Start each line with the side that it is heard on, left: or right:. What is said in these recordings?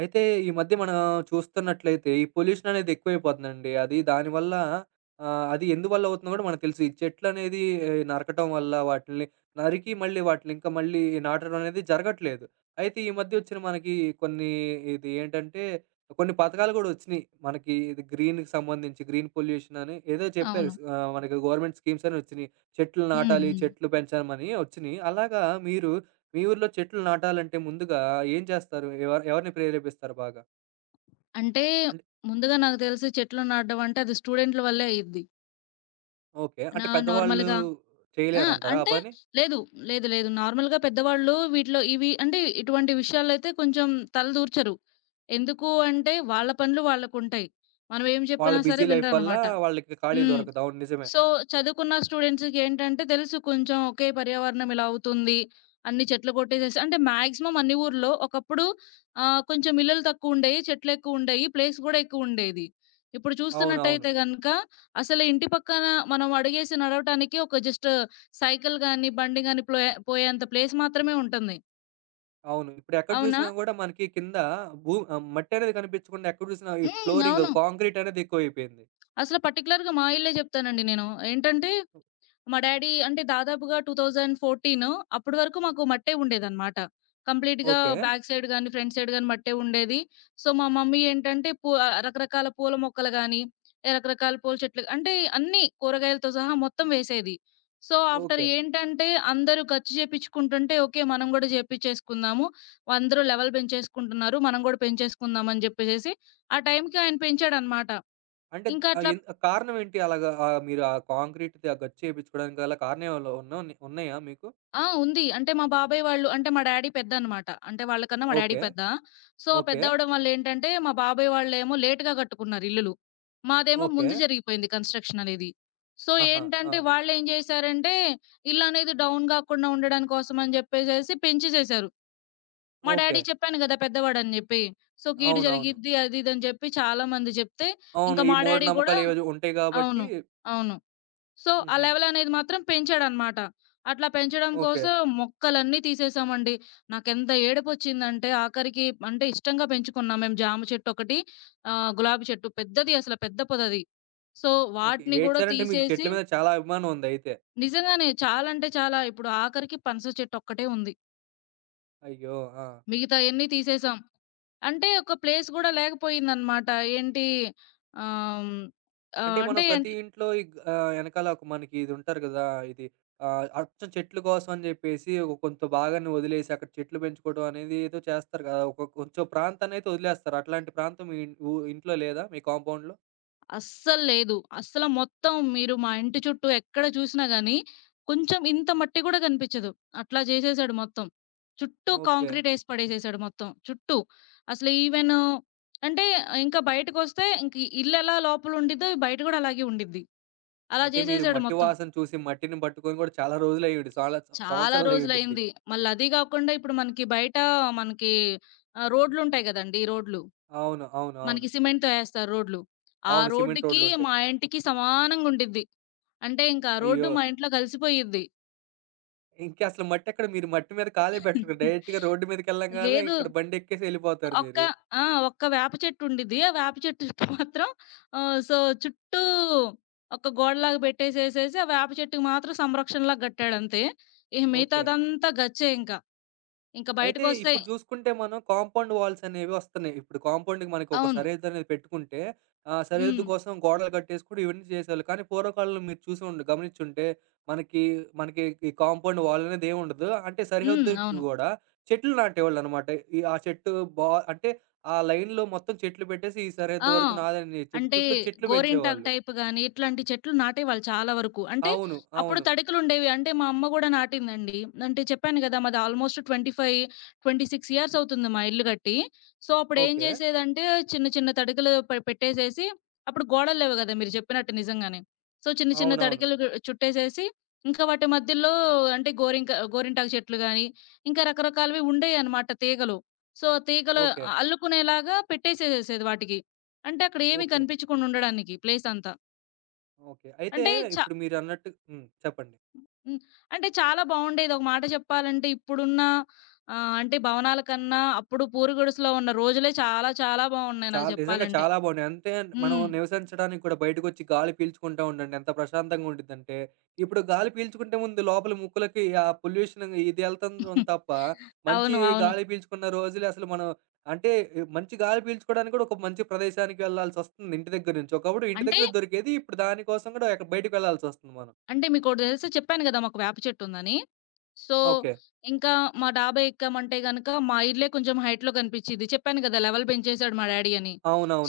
right: అయితే ఈ మధ్య మనం చూస్తున్నట్లయితే ఈ పొల్యూషన్ అనేది ఎక్కువైపోతుందండి. అది దానివల్ల అది ఎందువల్ల అవుతుందో గూడా మనకు తెలుసు. ఈ చెట్లనేది నరకటం వల్ల వాటిల్ని నరికి మళ్ళీ వాటిని ఇంకా మళ్ళీ నాటడం అనేది జరగట్లేదు. అయితే ఈ మధ్య వచ్చిన మనకి కొన్ని ఇది ఏంటంటే కొన్ని పథకాలు గూడా వచ్చినియి. మనకి ఇది గ్రీన్‌కి సంబంధించి గ్రీన్ పొల్యూషన్ అని ఏదో చెప్పారు.
left: అవును.
right: మనకి గవర్నమెంట్ స్కీమ్స్ అని వచ్చినియి. చెట్లు
left: హ్మ్.
right: నాటాలి,
left: హ్మ్.
right: చెట్లు పెంచమని వచ్చినియి. అలాగా మీరు మీ ఊర్లో చెట్లు నాటాలంటే ముందుగా ఏం చేస్తారు? ఎవరు ఎవరిని ప్రేరేపిస్తారు బాగా?
left: అంటే
right: అంటే
left: ముందుగా నాకు తెలిసి చెట్లు నాటడం అంటే అది స్టూడెంట్‌ల వల్లే అయ్యిద్ది.
right: ఓకే.
left: నా
right: అంటే పెద్దవాళ్ళు
left: నార్మల్‌గా ఆ!
right: చేయలేరంటారా ఆ
left: అంటే
right: పని?
left: లేదు. లేదు. లేదు. నార్మల్‌గా పెద్దవాళ్ళు వీటిలో ఇవి అంటే ఇటువంటి విషయాలైతే కొంచెం తలదూర్చరు. ఎందుకు అంటే వాళ్ళ పనులు వాళ్ళకుంటాయి. మనం ఏం
right: వాళ్ళ
left: చెప్పినా సరే
right: బిజీ లైఫ్ వల్ల
left: వినరనమాట.
right: వాళ్ళకి ఖాళీ
left: హ్మ్.
right: దొరకదు. అవును, నిజమే.
left: సో, చదువుకున్న స్టూడెంట్స్‌కేంటంటే తెలుసు కొంచెం ఓకే. పర్యావరణం ఇలా అవుతుంది. అన్ని చెట్లు కొట్టేసేసి అంటే మాక్సిమం అన్ని ఊర్లో ఒకప్పుడు కొంచెం ఇల్లులు తక్కువుండేయి. చెట్లెక్కువుండేయి. ప్లేస్ గూడా ఎక్కువుండేది. ఇప్పుడు
right: అవునవును. అవును.
left: చూస్తున్నట్టయితే గనక అసలు ఇంటి పక్కన మనం అడుగేసి నడవటానికి ఒక జస్ట్ సైకిల్ గాని, బండి గాని ప్లోయె పోయేంత ప్లేస్ మాత్రమే ఉంటుంది.
right: అవును, ఇప్పుడు ఎక్కడ
left: అవునా?
right: చూసినా గూడా మనకి కింద మట్టి అనేది కనిపించకుండా ఎక్కడ చూసినా ఈ
left: హ్మ్.
right: ఫ్లోరింగ్
left: అవును.
right: కాంక్రీట్ అనేది ఎక్కువైపోయింది.
left: అసలు పర్టిక్యులర్‌గా మా ఇల్లే జెప్తానండి నేను. ఏంటంటే మా డ్యాడీ అంటే దాదాపుగా 2014 అప్పటి వరకు మాకు మట్టే ఉండేదనమాట. కంప్లీట్‌గా
right: ఓకే.
left: బ్యాక్ సైడ్ గాని, ఫ్రంట్ సైడ్ గాని మట్టే ఉండేది. సో, మా మమ్మీ ఏంటంటే రకరకాల పూల మొక్కలు గాని, రకరకాల పూల చెట్లు గా- అంటే అన్నీ కూరగాయలతో సహా మొత్తం వేసేది. So, after
right: okay.
left: ఏంటంటే అందరూ ఖర్చు చేపించుకుంటుంటే ఓకే. మనం గూడా చేపించేసుకుందాము. అందరూ లెవెల్ పెంచేసుకుంటున్నారు. మనం గూడా పెంచేసుకుందాం అని జెప్పేసేసి ఆ టైంకి ఆయన పెంచాడనమాట.
right: అంటే
left: ఇంకా
right: ఆహ్,
left: అట్లా
right: ఎన్ ఆ కారణం ఏంటి? అలాగా మీరు ఆ కాంక్రీట్‌ది ఆ గచ్చు ఏపించుకోవడానికి గల కారణం ఏమైనా ఉన్నాయా మీకు?
left: ఆ! ఉంది. అంటే మా బాబాయ్ వాళ్ళు అంటే మా డ్యాడీ పెద్దన్నమాట. అంటే వాళ్ళకన్నా మా డ్యాడీ
right: ఓకే.
left: పెద్ద. So,
right: okay.
left: పెద్దవ్వడం వల్లేంటంటే మా బాబాయ్ వాళ్ళేమో లేట్‌గా కట్టుకున్నారు ఇల్లులు. మాదేమో
right: ఓకే.
left: ముందు జరిగిపోయింది కన్‌స్ట్రక్షన్ అనేది. సో,
right: ఆహా! ఆ!
left: ఏంటంటే వాళ్ళేం జేశారంటే ఇల్లనేది డౌన్ గాకుండా ఉండడం కోసం అని జెప్పేసేసి పెంచేసేసారు. మా
right: ఓకే.
left: డ్యాడీ చెప్పాను గదా! పెద్దవాడని జెప్పి. సో, కీడు
right: అవునవును.
left: జరిగిద్ది అది ఇది అని జెప్పి చాలా మంది జెప్తే
right: అవును.
left: ఇంకా
right: ఈ
left: మా డ్యాడీ గూడా
right: మూఢనమ్మకాలు ఏవేవో ఉంటాయి గాబట్టి
left: అవును. అవును. సో, ఆ
right: హుహు.
left: లెవెలనేది మాత్రం పెంచాడనమాట. అట్లా పెంచడం
right: ఓకే.
left: కోసం మొక్కలన్నీ తీసేసామండి. నాకెంత ఏడుపొచ్చిందంటే ఆఖరికి అంటే ఇష్టంగా పెంచుకున్నాం మేము జామ చెట్టొకటి, గులాబీ చెట్టు పెద్దది అసల పెద్ద పొదది. So,
right: okay.
left: వాటిని గూడా
right: ఏడ్చారంటే మీకు
left: తీసేసి
right: చెట్ల మీద చాలా అభిమానం ఉందయితే.
left: నిజంగానే చాలా అంటే చాలా ఇప్పుడు ఆఖరికి పనస చెట్టొక్కటే ఉంది.
right: అయ్యో! ఆ!
left: మిగతాయన్నీ తీసేసాం. అంటే ఒక ప్లేస్ గూడా లేకపోయిందనమాట. ఏంటి ఆహ్, హ్మ్, ఆహ్,
right: అంటే
left: అంటే
right: మనం ప్రతి ఇంట్లో ఈ ఎనకాల ఒక మనకి ఇది ఉంటారు గదా! ఇది అచ్చం చెట్ల కోసం అని జెప్పేసి ఒక కొంత భాగాన్ని వదిలేసి అక్కడ చెట్లు పెంచుకోవడం అనేది ఏదో చేస్తారు గదా! ఒక కొంచెం ప్రాంతాన్నయితే వదిలేస్తారు. అట్లాంటి ప్రాంతం మీ ఇన్ ఊ ఇంట్లో లేదా? మీ కాంపౌండ్‌లో?
left: అస్సలు లేదు. అస్సల మొత్తం మీరు మా ఇంటి చుట్టూ ఎక్కడ చూసినా గాని, కొంచెం ఇంత మట్టి గూడా కనిపిచ్చదు. అట్లా జేసేసాడు మొత్తం. చుట్టూ
right: ఓకే.
left: కాంక్రీట్ ఏసి పడేసేసాడు మొత్తం. చుట్టూ. అసలు ఈవెన్ అంటే ఇంకా బయటకొస్తే ఇంక ఇల్లెలా లోపల ఉండిద్దో బయట గూడా అలాగే ఉండిద్ది. అలా
right: అయితే మీరు
left: జేసేసాడు
right: మట్టి
left: మొత్తం.
right: వాసన చూసి మట్టిని పట్టుకొని గూడా చాలా రోజులయ్యుండి. చాలా
left: చాలా
right: సంవత్సరాలయ్యుండిద్ది.
left: రోజులయింది. మళ్ళీ అది గాకుండా ఇప్పుడు మనకి బయట మనకి రోడ్లుంటాయి గదండీ! రోడ్లు.
right: అవును. అవును. అవును.
left: మనకి సిమెంట్‌తో ఏస్తారు రోడ్లు. ఆ
right: అవును. సిమెంట్
left: రోడ్డుకి
right: రోడ్‌లుంటాయి.
left: మా ఇంటికి సమానంగుండిద్ది. అంటే ఇంకా రోడ్డు
right: అయ్యో!
left: మా ఇంట్లో కలిసిపోయిద్ది.
right: ఇంకసలు మట్టెక్కడ, మీరు మట్టి మీద కాలే బెట్టరు. డైరెక్ట్‌గా రోడ్డు మీదకెళ్ళంగాల్నే
left: లేదు
right: ఇక్కడ బండెక్కేసి ఎళ్ళిపోతారు
left: ఒక్క
right: మీరు.
left: ఆ! ఒక్క వేప చెట్టు ఉండిద్ది. ఆ వేప చెట్టు చుట్టూ మాత్రం ఆహ్, సో, చుట్టూ ఒక గోడలాగా పెట్టేసేసేసి, ఆ వేప చెట్టుకి మాత్రం సంరక్షణలాగా కట్టాడంతే. ఇక
right: ఓకే.
left: మిగతాదంతా గచ్చే ఇంకా. ఇంకా
right: అయితే
left: బయటకొస్తే
right: ఇప్పుడు చూసుకుంటే మనం కాంపౌండ్ వాల్స్ అనేవి వస్తున్నాయి. ఇప్పుడు కాంపౌండ్‌కి మనకి ఒక
left: అవును.
right: సరిహద్దు అనేది పెట్టుకుంటే, ఆ సరిహద్దు
left: హ్మ్.
right: కోసం గోడలు కట్టేసుకొని ఇవన్నీ చేసేవాళ్ళు. కానీ పూర్వకాలంలో మీరు చూసి ఉండ గమనించుంటే మనకి, మనకి ఈ కాంపౌండ్ వాల్ అనేది ఏమి ఉండదు. అంటే
left: హ్మ్.
right: సరిహద్దుకి
left: అవును.
right: కూడా చెట్లు నాటేవాళ్ళనమాట. ఈ ఆ చెట్టు బా అంటే ఆ లైన్‌లో మొత్తం చెట్లు పెట్టేసి ఈ
left: ఆ!
right: సరిహద్దు వరకు నాదని చెప్పి
left: అంటే
right: చుట్టూ చెట్లు
left: గోరింటాకు
right: పెంచేవాళ్ళు.
left: టైప్ గాని, ఇట్లాంటి చెట్లు నాటేవాళ్ళు చాలా వరకు. అంటే
right: అవును.
left: అప్పుడు
right: అవును.
left: తడికలుండేవి. అంటే మా అమ్మ గూడా నాటిందండి. అంటే చెప్పాను గదా! మాది ఆల్‌మోస్ట్ 25, 26 ఇయర్స్ అవుతుంది మా ఇల్లు కట్టి. సో, అప్పుడేం
right: ఓకే.
left: జేసేదంటే చిన్న చిన్న తడికలు పెట్టేసేసి అప్పుడు గోడలు లేవు గదా! మీరు చెప్పినట్టు నిజంగానే. సో, చిన్న చిన్న
right: అవునవును.
left: తడికలు చుట్టేసేసి ఇంకా వాటి మధ్యలో అంటే గోరింటాకు చెట్లు గాని, ఇంకా రకరకాలవి ఉండేయన్నమాట తీగలు. సో, తీగలు
right: ఓకే.
left: అల్లుకునేలాగా పెట్టేసేసేసేది వాటికి. అంటే అక్కడేమి
right: ఓకే.
left: కనిపించకుండా ఉండడానికి ప్లేస్ అంతా.
right: ఓకే. అయితే
left: అంటే చ
right: ఇప్పుడు మీరన్నట్టు హ్మ్. చెప్పండి.
left: హ్మ్. అంటే చాలా బావుండేది. ఒక మాట చెప్పాలంటే ఇప్పుడున్న అంటే భవనాల కన్నా అప్పుడు పూరిగుడిసెలో ఉన్న రోజులే చాలా చాలా బావున్నాయి నాకు
right: చాలా నిజంగా
left: చెప్పాలంటే.
right: చాలా బాగున్నాయి. అంటే మనం
left: హ్మ్.
right: నివసించడానికి కూడా బయటకొచ్చి గాలి పీల్చుకుంటా ఉండండి. ఎంత ప్రశాంతంగా ఉండిద్దంటే, ఇప్పుడు గాలి పీల్చుకుంటే ముందు లోపల ముక్కులకి ఆ పొల్యూషన్ ఇది ఎళ్తంది తప్ప, మంచి
left: అవును. అవును.
right: గాలి పీల్చుకున్న రోజులు అసలు మనం అంటే ఈ మంచి గాలి పీల్చుకోవడానికి కూడా ఒక మంచి ప్రదేశానికి వెళ్ళాల్సొస్తుంది ఇంటి దగ్గర నుంచి. ఒకప్పుడు ఇంటి
left: అంటే
right: దగ్గర దొరికేది ఇప్పుడు దాని కోసం కూడా ఎక్కడ బయటకి వెళ్ళాల్సొస్తుంది మనం.
left: అంటే మీకోటి తెలుసా? చెప్పాను గదా! మాకు వేప చెట్టుందని. So,
right: okay.
left: ఇంకా మా డాబా ఎక్కామంటే గనక మా ఇల్లే కొంచెం హైట్‌లో కనిపిచ్చిద్ది. చెప్పాను గదా! లెవెల్ పెంచేసాడు మా డ్యాడీ అని.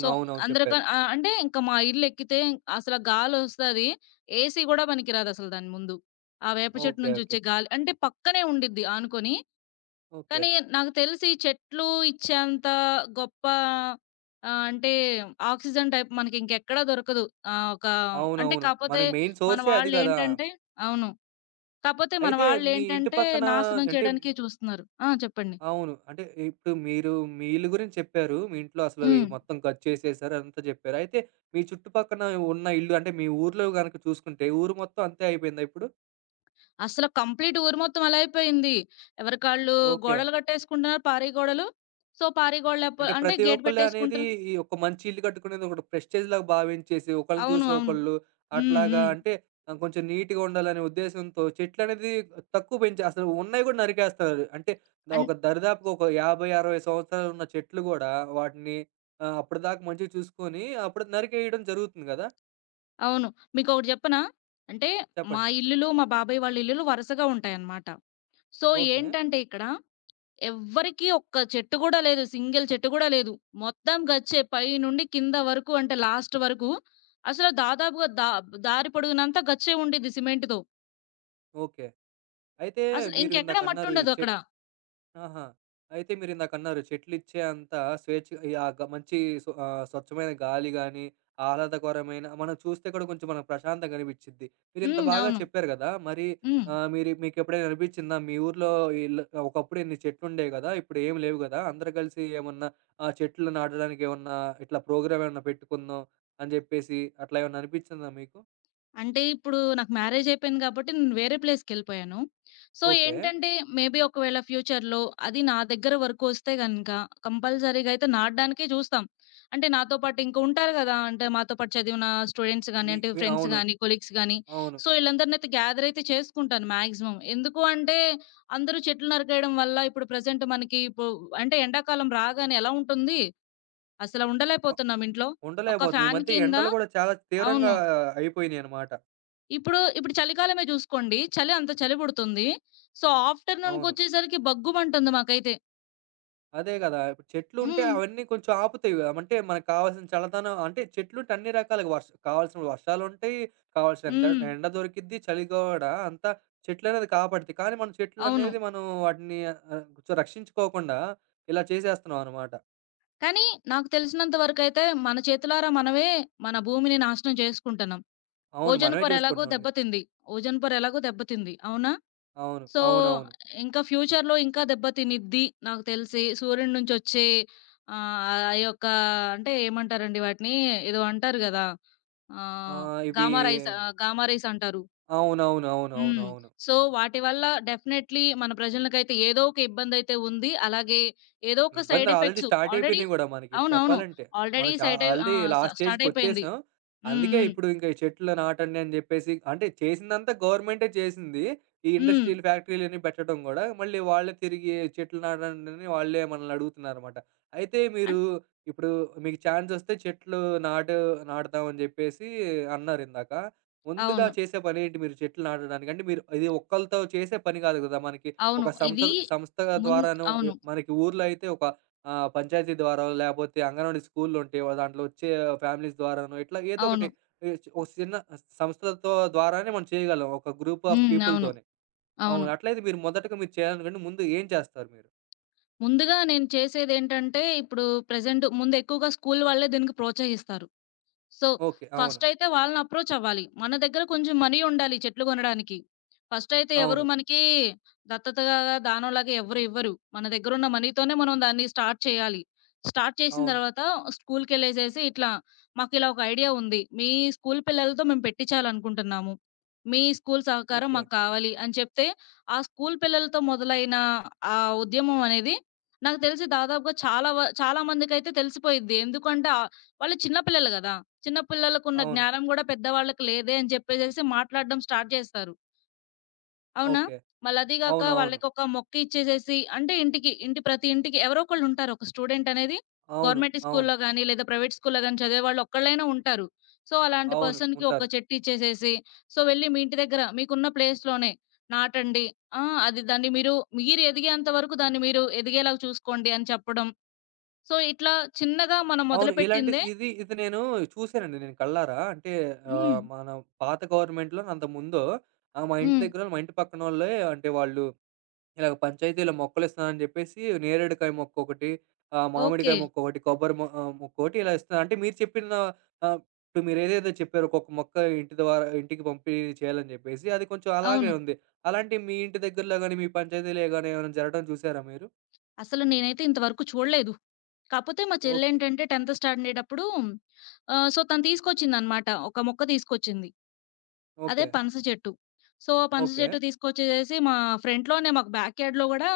left: సో,
right: అవునవును. చెప్పారు.
left: అంటే ఇంక మా ఇల్లెక్కితే అసల గాలొస్తది. ఏసీ గూడా పనికిరాదసలు దాని ముందు. ఆ వేప చెట్టు
right: ఓకే. ఓకే.
left: నుంచొచ్చే గాలి. అంటే పక్కనే ఉండిద్ది ఆనుకొని.
right: ఓకే.
left: కానీ నాకు తెలిసి చెట్లు ఇచ్చేంత గొప్ప ఆహ్, అంటే ఆక్సిజన్ టైప్ మనకి ఇంకెక్కడా దొరకదు. ఆహ్, ఒక అంటే
right: అవునవును.
left: కాపోతే
right: మనకి మెయిన్
left: మన
right: సోర్సే అది గదా!
left: వాళ్ళేంటంటే అవును. కాపోతే మన
right: అయితే మీ ఇంటి
left: వాళ్ళేంటంటే
right: పక్కన
left: నాశనం
right: అంటే
left: చేయడానికే చూస్తున్నారు. ఆ! చెప్పండి.
right: అవును. అంటే ఇప్పుడు మీరు మీ ఇల్లు గురించి చెప్పారు. మీ ఇంట్లో అసలు ఈ
left: హ్మ్.
right: మొత్తం ఖర్చు చేసేసారు అదంతా చెప్పారు. అయితే మీ చుట్టుపక్కన ఉన్న ఇల్లు అంటే మీ ఊర్లో గనక చూసుకుంటే ఊరు మొత్తం అంతే అయిపోయిందా ఇప్పుడు?
left: అసల కంప్లీట్ ఊరు మొత్తం అలా అయిపోయింది. ఎవరికాళ్ళు
right: ఓకే.
left: గోడలు కట్టేసుకుంటున్నారు పారి గోడలు. సో, పారి గోడలెప్ప
right: అంటే
left: అంటే
right: ప్రతి
left: గేట్
right: ఒక్కళ్ళు అనేది
left: పెట్టేసుకుంటున్నారు.
right: ఈ ఒక మంచి ఇల్లు కట్టుకునేది ఒకటి ప్రెస్టేజ్‌లాగా భావించేసి, ఒకళ్ళని
left: అవును.
right: చూసి
left: అవును.
right: ఒకళ్ళు
left: హ్మ్.
right: అట్లాగా
left: హ్మ్.
right: అంటే కొంచెం నీట్‌గా ఉండాలనే ఉద్దేశంతో చెట్లనేది తక్కువ పెంచి అసలు ఉన్నయి గూడా నరికేస్తారు. అంటే
left: అన్
right: ఒక దరిదాపుగా ఒక 50, 60 సంవత్సరాలు ఉన్న చెట్లు గూడా వాటిని అప్పటిదాకా మంచిగా చూసుకొని అప్పుడు నరికేయడం జరుగుతుంది గదా!
left: అవును. మీకొకటి జెప్పనా? అంటే మా
right: చెప్పండి.
left: ఇల్లులు, మా బాబాయ్ వాళ్ళ ఇల్లులు వరుసగా ఉంటాయన్నమాట. So,
right: okay.
left: ఏంటంటే ఇక్కడ ఎవ్వరికీ ఒక్క చెట్టు గూడా లేదు. సింగిల్ చెట్టు గూడా లేదు. మొత్తం గచ్చే పైనుండి కింద వరకు అంటే లాస్ట్ వరకు అసలు దాదాపుగా దారి పొడుగునంతా గచ్చే ఉండిద్ది సిమెంట్‌తో.
right: ఓకే. అయితే
left: అసలు
right: మీరు
left: ఇంకెక్కడ
right: ఇందాకన్నారు ఈ
left: మట్టుండదు
right: చె
left: అక్కడ.
right: ఆహా! అయితే మీరిందాకన్నారు చెట్లిచ్చే అంత స్వేచ్ఛ ఈ ఆ గ మంచి స్వచ్ఛమైన గాలి గానీ, ఆహ్లాదకరమైన మనం చూస్తే కూడా కొంచెం మనకు ప్రశాంతంగా అనిపిచ్చిద్ది. మీరింత
left: హ్మ్.
right: బాగా
left: అవును.
right: చెప్పారు గదా! మరి
left: హ్మ్.
right: ఆహ్, మీరు మీకెప్పుడైనా అనిపిచ్చిందా? మీ ఊర్లో ఈళ్ళు ఒకప్పుడు ఇన్ని చెట్లుండేవి గదా! ఇప్పుడు ఏమి లేవు గదా! అందరూ కలిసి ఏమన్నా చెట్లు నాటడానికి ఏమన్నా ఇట్లా ప్రోగ్రామ్ ఏమన్నా పెట్టుకుందాం అని జెప్పేసి అట్లా ఏమన్నా అనిపిచ్చిందా మీకు?
left: అంటే ఇప్పుడు నాకు మ్యారేజ్ అయిపోయింది కాబట్టి నేను వేరే ప్లేస్‌కెళ్ళిపోయాను. So,
right: okay.
left: ఏంటంటే మేబీ ఒకవేళ ఫ్యూచర్‌లో అది నా దగ్గర వరకు వస్తే గనక కంపల్సరీగా అయితే నాటడానికే చూస్తాం. అంటే నాతో పాటు ఇంకా ఉంటారు గదా! అంటే మాతో పాటు చదివిన స్టూడెంట్స్ గాని,
right: మీ
left: అంటే
right: మీ
left: ఫ్రెండ్స్
right: అవును.
left: గాని, కొలీగ్స్ గాని,
right: అవును.
left: సో, ఈళ్ళందరిని అయితే గ్యాదర్ అయితే చేసుకుంటాను మాక్సిమం. ఎందుకు అంటే అందరూ చెట్లు నరికేయడం వల్ల ఇప్పుడు ప్రెజెంట్ మనకి ఇప్పుడు అంటే ఎండాకాలం రాగానే ఎలా ఉంటుంది? అసలు
right: అ
left: ఉండలేకపోతున్నాం ఇంట్లో. ఒక
right: ఉండలేకపోతున్నాం. ఈ
left: ఫ్యాన్
right: మధ్య
left: కింద
right: ఎండలు గూడా చాలా తీవ్రంగా
left: అవును.
right: అయిపోయినియనమాట.
left: ఇప్పుడు చలికాలమే జూసుకోండి. చలి అంత చలి పుడుతుంది. సో,
right: అవును.
left: ఆఫ్టర్‌నూన్‌కొచ్చేసరికి భగ్గుమంటుంది మాకైతే.
right: అదే గదా! ఇప్పుడు చెట్లుంటే
left: హ్మ్.
right: అవన్నీ కొంచెం ఆపుతాయి గదా! అంటే మనకు కావాల్సిన చల్లదనం అంటే చెట్లుంటే అన్ని రకాలుగా కావాల్సిన వర్షాలుంటాయి, కావాల్సిన ఎండ
left: హ్మ్.
right: ఎండ దొరికిద్ది, చలి గూడా అంతా చెట్లనేది కాపాడుతాయి. కానీ మనం
left: అవును.
right: చెట్లనేది మనం వాటిని కొంచెం రక్షించుకోకుండా ఇలా చేసేస్తున్నాం అనమాట.
left: కానీ నాకు తెలిసినంత వరకైతే మన చేతులారా మనమే మన భూమిని నాశనం చేసుకుంటున్నాం.
right: అవును.
left: ఓజోన్
right: మనమే
left: పొర ఎలాగో
right: జేసుకుంటున్నామండి.
left: దెబ్బతింది. ఓజోన్ పొర ఎలాగో దెబ్బతింది. అవునా?
right: అవును.
left: సో,
right: అవునవును.
left: ఇంకా ఫ్యూచర్‌లో ఇంకా దెబ్బతినిద్ది నాకు తెలిసి. సూర్యుడి నుంచొచ్చే ఆహ్, ఆ ఆ యొక్క అంటే ఏమంటారండి వాటిని? ఏదో అంటారు గదా!
right: ఆ!
left: ఆహ్,
right: ఇవి
left: గామా రైస్ అంటారు.
right: అవునవును.
left: హ్మ్.
right: అవునవునవును.
left: సో, వాటి వల్ల డెఫినైట్‌లీ మన ప్రజలకైతే ఏదో ఒక ఇబ్బందైతే ఉంది. అలాగే ఏదో ఒక సైడ్
right: ఇబ్బందులు ఆల్రెడీ
left: ఎఫెక్ట్స్
right: స్టార్ట్
left: ఆల్రెడీ
right: అయిపోయినాయి గూడా మనకి
left: అవునవును.
right: చెప్పాలంటే.
left: ఆల్రెడీ
right: మనం చా
left: సైడ్ ఎ
right: ఆల్రెడీ
left: ఆహ్, స
right: లాస్ట్
left: స్టార్ట్ అయిపోయింది.
right: స్టేజ్‌కొచ్చేసాం.
left: హ్మ్.
right: అందుకే
left: హ్మ్.
right: ఇప్పుడు ఇంక ఈ చెట్లు నాటండి అని జెప్పేసి అంటే చేసిందంతా గవర్నమెంటే చేసింది. ఈ
left: హ్మ్.
right: ఇండస్ట్రియల్ ఫ్యాక్టరీలన్నీ పెట్టడం గూడా మళ్ళీ వాళ్ళే తిరిగి చెట్లు నాటండని వాళ్ళే మనల్ని అడుగుతున్నారనమాట. అయితే మీరు
left: అన్
right: ఇప్పుడు మీకు ఛాన్సొస్తే చెట్లు నాటు నాటుదాం అని జెప్పేసి అన్నారిందాక. ముందుగా
left: అవును.
right: చేసే పనేంటి మీరు చెట్లు నాటడానికి? అంటే మీరు ఇది ఒక్కళ్ళతో చేసే పని గాదు గదా! మనకి
left: అవును.
right: ఒక సంస్థ
left: ఇది
right: సంస్థ
left: మున్
right: ద్వారానో
left: అవును.
right: మనకి ఊర్లో అయితే ఒక పంచాయతీ ద్వారానో లేపోతే అంగన్వాడీ స్కూల్‌లు ఉంటాయి. దాంట్లో వచ్చే ఫ్యామిలీస్ ద్వారానో ఇట్లా ఏదో ఒకటి
left: అవును.
right: ఒక చిన్న సంస్థలతో ద్వారానే మనం చేయగలం. ఒక గ్రూప్ ఆఫ్
left: హ్మ్. అవును.
right: పీపుల్‌తోనే.
left: అవును.
right: అవును. అట్లయితే మీరు మొదటగా మీరు చేయాలనుకుంటే ముందు ఏం చేస్తారు మీరు?
left: ముందుగా నేను చేసేదేంటంటే ఇప్పుడు ప్రెజెంట్ ముందు ఎక్కువగా స్కూల్ వాళ్ళే దీనికి ప్రోత్సహిస్తారు. So,
right: okay. అవును.
left: ఫస్టయితే వాళ్ళని అప్రోచ్ అవ్వాలి. మన దగ్గర కొంచెం మనీ ఉండాలి చెట్లు కొనడానికి. ఫస్టయితే ఎవరు
right: అవును.
left: మనకి దత్తతగా, దానంలాగా ఎవ్వరు ఇవ్వరు. మన దగ్గరున్న మనీతోనే మనం దాన్ని స్టార్ట్ చేయాలి. స్టార్ట్ చేసిన
right: అవును.
left: తర్వాత స్కూల్‌కెళ్ళేసేసి ఇట్లా, "మాకిలా ఒక ఐడియా ఉంది. మీ స్కూల్ పిల్లలతో మేము పెట్టిచ్చాలనుకుంటున్నాము. మీ స్కూల్ సహకారం
right: ఓకే.
left: మాకు కావాలి" అని చెప్తే, ఆ స్కూల్ పిల్లలతో మొదలైన ఆ ఉద్యమం అనేది నాకు తెలిసి దాదాపుగా చాలా మందికైతే తెలిసిపోయిద్ది. ఎందుకంటే వాళ్ళు చిన్న పిల్లలు గదా! చిన్న పిల్లలకున్న
right: అవును.
left: జ్ఞానం గూడా పెద్దవాళ్ళకి లేదే అని చెప్పేసేసి మాట్లాడడం స్టార్ట్ చేస్తారు. అవునా?
right: ఓకే.
left: మళ్ళదీ గాక
right: అవునవును.
left: వాళ్ళకొక మొక్క ఇచ్చేసేసి అంటే ఇంటికి, ఇంటి ప్రతి ఇంటికి ఎవరో ఒకళ్ళుంటారు. ఒక స్టూడెంట్ అనేది
right: అవును.
left: గవర్నమెంట్
right: అవును. అవును.
left: స్కూల్‌లో గానీ, లేదా ప్రైవేట్ స్కూల్‌లో గానీ చదివేవాళ్ళు ఒక్కళ్ళైనా ఉంటారు. సో, అలాంటి
right: అవును,
left: పర్సన్‌కి
right: ఉంటారు.
left: ఒక చెట్టు ఇచ్చేసేసి, సో, వెళ్ళి మీ ఇంటి దగ్గర మీకున్న ప్లేస్‌లోనే నాటండి. ఆ! అది దాన్ని మీరు ఎదిగేంత వరకు దాన్ని మీరు ఎదిగేలాగా చూసుకోండి అని చెప్పడం. సో, ఇట్లా చిన్నగా మనం
right: అవును. ఇలాంటి
left: మొదలుపెట్టిందే
right: ఇది ఇది నేను చూసానండి నేను కళ్ళారా. అంటే
left: హ్మ్.
right: మన పాత గవర్నమెంట్‌లోనే అంతకుముందో మా ఇంటి
left: హ్మ్.
right: దగ్గరోళ్ళు, మా ఇంటి పక్కనోళ్ళే అంటే వాళ్ళు ఇలాగ పంచాయతీలో మొక్కలిస్తున్నారని జెప్పేసి నేరేడుకాయ మొక్కొకటి,
left: ఓకే.
right: మామిడికాయ మొక్కొకటి, మొక్కొకటి ఇలా ఇస్తున్నారు. అంటే మీరు చెప్పిన ఆహ్, ఇప్పుడు మీరేదేదో చెప్పారో ఒక్కొక్క మొక్క ఇంటి ద్వారా ఇంటికి పంపిణీ చేయాలని జెప్పేసి, అది కొంచెం
left: అవును.
right: అలాగే ఉంది. అలాంటివి మీ ఇంటి దగ్గరలో గాని, మీ పంచాయతీలో గాని ఏమైనా జరగడం చూసారా మీరు?
left: అసలు నేనైతే ఇంతవరకు చూడలేదు. కాపోతే మా
right: ఓకే.
left: చెల్లేంటంటే 10థ్ స్టాండర్డప్పుడు తను తీసుకొచ్చిందనమాట. ఒక మొక్క తీసుకొచ్చింది. అదే
right: ఓకే.
left: పనస చెట్టు. సో, పనస
right: ఓకే.
left: చెట్టు తీసుకొచ్చేసేసి మా ఫ్రంట్‌లోనే మాకు బ్యాక్ యార్డ్‌లో గూడా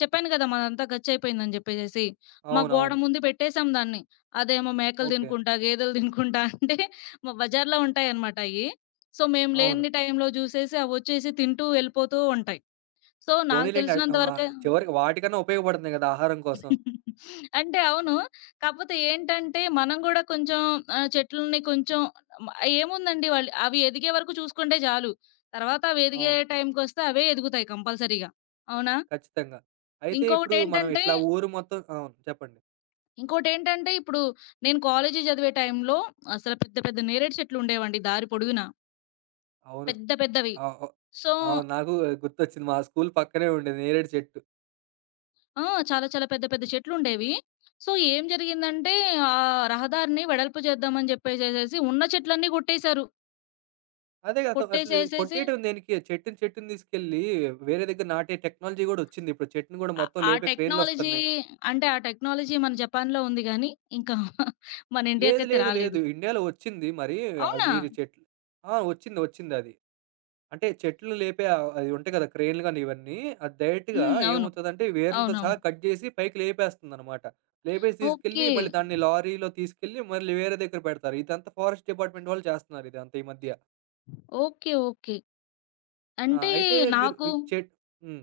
left: చెప్పాను గదా! మాదంతా గచ్చయిపోయిందని జెప్పేసేసి. మా గోడ
right: అవునవును.
left: ముందు పెట్టేసాం దాన్ని. అదేమో మేకలు
right: ఓకే.
left: తినుకుంటా, గేదెలు తినుకుంటా అంటే మా బజార్‌లో ఉంటాయనమాట అయ్యి. సో, మేము
right: అవును.
left: లేని టైంలో జూసేసి అవొచ్చేసి తింటూ వెళ్ళిపోతూ ఉంటాయి. సో, నాకు
right: పోనీలెండి.
left: తెలిసినంత వరకే
right: చివరికి వాటికన్నా ఉపయోగపడుతుంది గదా! ఆహారం కోసం.
left: అంటే అవును. కాపోతే ఏంటంటే, మనం గూడా కొంచెం చెట్లని కొంచెం మ ఏముందండి వాళ్ళు అవి ఎదిగే వరకు చూసుకుంటే చాలు. తర్వాత అవి ఎదిగే
right: అవును.
left: టైంకొస్తే అవే ఎదుగుతాయి కంపల్సరీగా. అవునా?
right: ఖచ్చితంగా. అయితే ఇప్పుడు మనం
left: ఇంకొకటేంటంటే
right: ఇట్లా ఊరు మొత్తం అవును. చెప్పండి.
left: ఇంకోటేంటంటే ఇప్పుడు నేను కాలేజీ చదివే టైంలో అసలు పెద్ద పెద్ద నేరేడు చెట్లుండేవండి దారి పొడుగునా.
right: అవును.
left: పెద్ద పెద్దవి.
right: ఓహ్!
left: సో
right: అవును. నాకు గుర్తొచ్చింది. మా స్కూల్ పక్కనే ఉండేది నేరేడు చెట్టు.
left: ఆ! చాలా చాలా పెద్ద పెద్ద చెట్లుండేవి. సో ఏం జరిగిందంటే, ఆ రహదారిని వెడల్పు చేద్దామని చెప్పేసేసేసి ఉన్న చెట్లన్నీ కొట్టేశారు.
right: అదే అసలు ఇది
left: కొట్టేసేసేసి
right: కొట్టేయటం దేనికి? చెట్టుని చెట్టుని తీసుకెళ్ళి వేరే దగ్గర నాటే టెక్నాలజీ గూడా ఒచ్చింది. ఇప్పుడు చెట్టుని గూడా
left: ఆహ్,
right: మొత్తం
left: ఆ
right: లేపే
left: టెక్నాలజీ
right: క్రేన్‌లొస్తున్నాయి.
left: అంటే, ఆ టెక్నాలజీ మన జపాన్‌లో ఉంది గానీ, ఇంకా మన
right: లేదు.
left: ఇండియాకైతే
right: లేదు.
left: రాలేదు.
right: లేదు. ఇండియాలో ఒచ్చింది. మరి ఆహ్,
left: అవునా?
right: మీరు చెట్లు ఆ! ఒచ్చింది. ఒచ్చిందది. అంటే చెట్లు లేపే ఆ అవి ఉంటాయి కదా! క్రేన్‌లు గాని ఇవన్నీ. అది డైరెక్ట్‌గా
left: హ్మ్. అవును.
right: ఏమవుతదంటే వేర్లతో సహా
left: అవునవును.
right: కట్ జేసి పైకి లేపేస్తుందనమాట. లేపేసి తీసుకెళ్ళి
left: ఓకే.
right: మళ్ళీ దాన్ని లారీలో తీసుకెళ్ళి మళ్ళీ వేరే దగ్గర పెడతారు. ఇదంతా ఫారెస్ట్ డిపార్ట్‌మెంట్ వాళ్ళు చేస్తున్నారు ఇదంతా ఈ మధ్య.
left: ఓకే. ఓకే.
right: ఆ!
left: అంటే
right: అయితే మీరు
left: నాకు
right: ఈ చెట్ హ్మ్.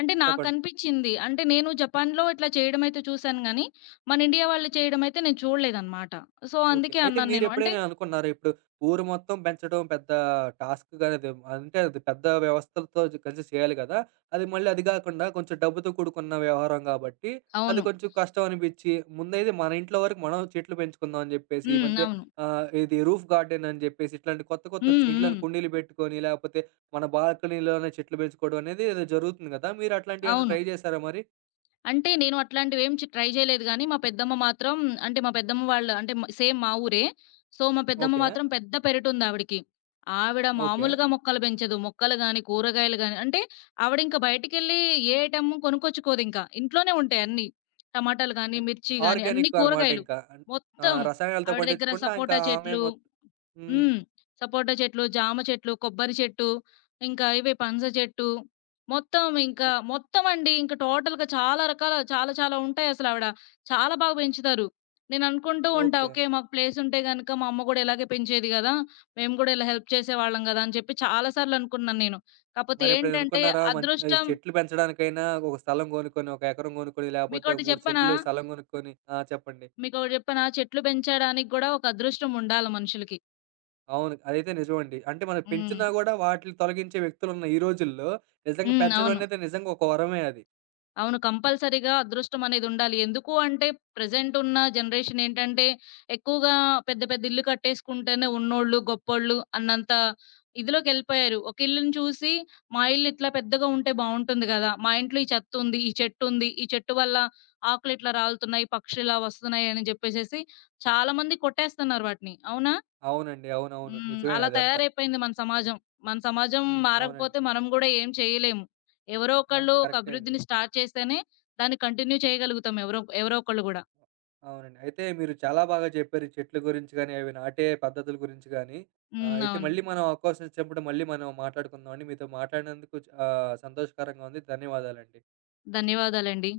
left: అంటే
right: చెప్పండి.
left: నాకనిపిచ్చింది. అంటే నేను జపాన్‌లో ఇట్లా చేయడమయితే చూసాను గానీ, మన ఇండియా వాళ్ళు చేయడమయితే నేను చూడలేదనమాట. So,
right: okay.
left: అందుకే
right: అయితే
left: అన్నాను నేను. అంటే
right: మీరెప్పుడైనా అనుకున్నారా? ఇప్పుడు ఊరు మొత్తం పెంచడం పెద్ద టాస్క్ గాదు. అంటే అది పెద్ద వ్యవస్థలతో జ కలిసి చేయాలి గదా! అది మళ్ళీ అది గాకుండా కొంచెం డబ్బుతో కూడుకున్న వ్యవహారం గాబట్టి, అది
left: అవును.
right: కొంచెం కష్టం అనిపిచ్చి, ముందైతే మన ఇంట్లో వరకు మనం చెట్లు పెంచుకుందాం అని జెప్పేసి, ఈ
left: హ్మ్.
right: మధ్య
left: అవును.
right: ఇది రూఫ్ గార్డెన్ అని జెప్పేసి ఇట్లాంటి కొత్త
left: హ్మ్.
right: కొత్తొచ్చినియి. ఇంట్లోనే
left: హ్మ్.
right: కుండీలు బెట్టుకొని, లేపోతే మన బాల్కనీలోనే చెట్లు బెంచుకోవడం అనేది ఏదో జరుగుతుంది గదా! మీరు అట్లాంటియేమన్నా
left: అవును.
right: ట్రై జేశారా మరి?
left: అంటే నేను అట్లాంటివేం ట్రై జేయలేదు గానీ, మా పెద్దమ్మ మాత్రం అంటే మా పెద్దమ్మ వాళ్ళు అంటే సేమ్ మా ఊరే. సో, మా పెద్దమ్మ
right: ఓకే.
left: మాత్రం పెద్ద పెరటుందావిడకి. ఆవిడ
right: ఓకే.
left: మామూలుగా మొక్కలు పెంచదు. మొక్కలు గాని, కూరగాయలు గాని అంటే ఆవిడింక బయటికెళ్ళి ఏ ఐటెము కొనుక్కొచ్చుకోదింక. ఇంట్లోనే ఉంటాయి అన్నీ. టమాటాలు గాని,
right: అంటే
left: మిర్చి గాని అన్ని
right: ఆర్గానిక్ అనమాట
left: కూరగాయలు.
right: ఇంకా. అన్ ఆ!
left: మొత్తం
right: రసాయనాలతో
left: ఆవిడ దగ్గర
right: పండించకుండా ఇంకా
left: సపోటా
right: ఆమె
left: చెట్లు
right: మొత్ హ్మ్.
left: హ్మ్. సపోటా చెట్లు, జామ చెట్లు, కొబ్బరి చెట్టు, ఇంకా ఇవి పనస చెట్టు, మొత్తం ఇంకా
right: ఓ
left: మొత్తం అండి. ఇంకా టోటల్‌గా చాలా రకాల చాలా చాలా ఉంటాయసల ఆవిడ. చాలా బాగా పెంచుతారు. నేననుకుంటూ ఉంటా,
right: ఓకే.
left: ఓకే. మాకు ప్లేస్ ఉంటే గనక మా అమ్మ గూడా ఇలాగే పెంచేది గదా! మేము గూడా ఇలా హెల్ప్ చేసేవాళ్ళం గదా! అని చెప్పి చాలా సార్లు అనుకున్నాను నేను. కాపోతే
right: మరెప్పుడైనా
left: ఏంటంటే
right: అనుకున్నారా? ఈ
left: అదృష్టం
right: చెట్లు పెంచడానికైనా ఒక స్థలం కొనుక్కొని, ఒక ఎకరం కొనుక్కొని, లేపోతే
left: మీకోటి
right: ఒక 3
left: చెప్పనా?
right: చెట్లు స్థలం కొనుక్కొని ఆ! చెప్పండి.
left: చెట్లు పెంచడానికి గూడా ఒక అదృష్టం ఉండాల మనుషులకి.
right: అవును. అదైతే నిజమండి. అంటే మనం
left: హ్మ్.
right: పెంచినా గూడా వాటిలిని తొలగించే వ్యక్తులున్న ఈ రోజుల్లో నిజంగా
left: హ్మ్.
right: పెంచడం
left: అవును.
right: అనేది నిజంగా ఒక వరమే అది.
left: అవును. కంపల్సరీగా అదృష్టం అనేదుండాలి. ఎందుకు అంటే ప్రెజెంట్ ఉన్న జనరేషన్ ఏంటంటే ఎక్కువగా పెద్ద పెద్ద ఇల్లు కట్టేసుకుంటేనే ఉన్నోళ్ళు, గొప్పోళ్ళు అన్నంత ఇదిలోకెళ్ళిపోయారు. ఒక ఇల్లుని చూసి మా ఇల్లు ఇట్లా పెద్దగా ఉంటే బావుంటుంది గదా! మా ఇంట్లో ఈ చెత్తుంది, ఈ చెట్టుంది, ఈ చెట్టు వల్ల ఆకులిట్లా రాలుతున్నాయి, పక్షులిలా వస్తున్నాయి అని జెప్పేసేసి చాలామంది కొట్టేస్తున్నారు వాటిని. అవునా?
right: అవునండి. అవునవును.
left: హ్మ్.
right: నిజమే
left: అలా
right: అదంతా.
left: తయారైపోయింది మన సమాజం. మన సమాజం
right: హ్మ్. అవునండి.
left: మారకపోతే మనం గూడా ఏం చేయలేము. ఎవరో ఒకళ్ళు
right: అంత్
left: ఒక
right: కరెక్టే అండి.
left: అభివృద్ధిని స్టార్ట్ చేస్తేనే దాన్ని కంటిన్యూ చేయగలుగుతాం ఎవరో ఎవరో ఒకళ్ళు గూడా.
right: అవునండి. అయితే మీరు చాలా బాగా చెప్పారు. ఈ చెట్ల గురించి గానీ, అవి నాటే పద్ధతుల గురించి గానీ.
left: హ్మ్.
right: అయితే
left: అవును.
right: మళ్ళీ మనం అవకాశం ఇచ్చినప్పుడు మళ్ళీ మనం మాట్లాడుకుందామండి. మీతో మాట్లాడినందుకు సంతోషకరంగా ఉంది. ధన్యవాదాలండి.
left: ధన్యవాదాలండి.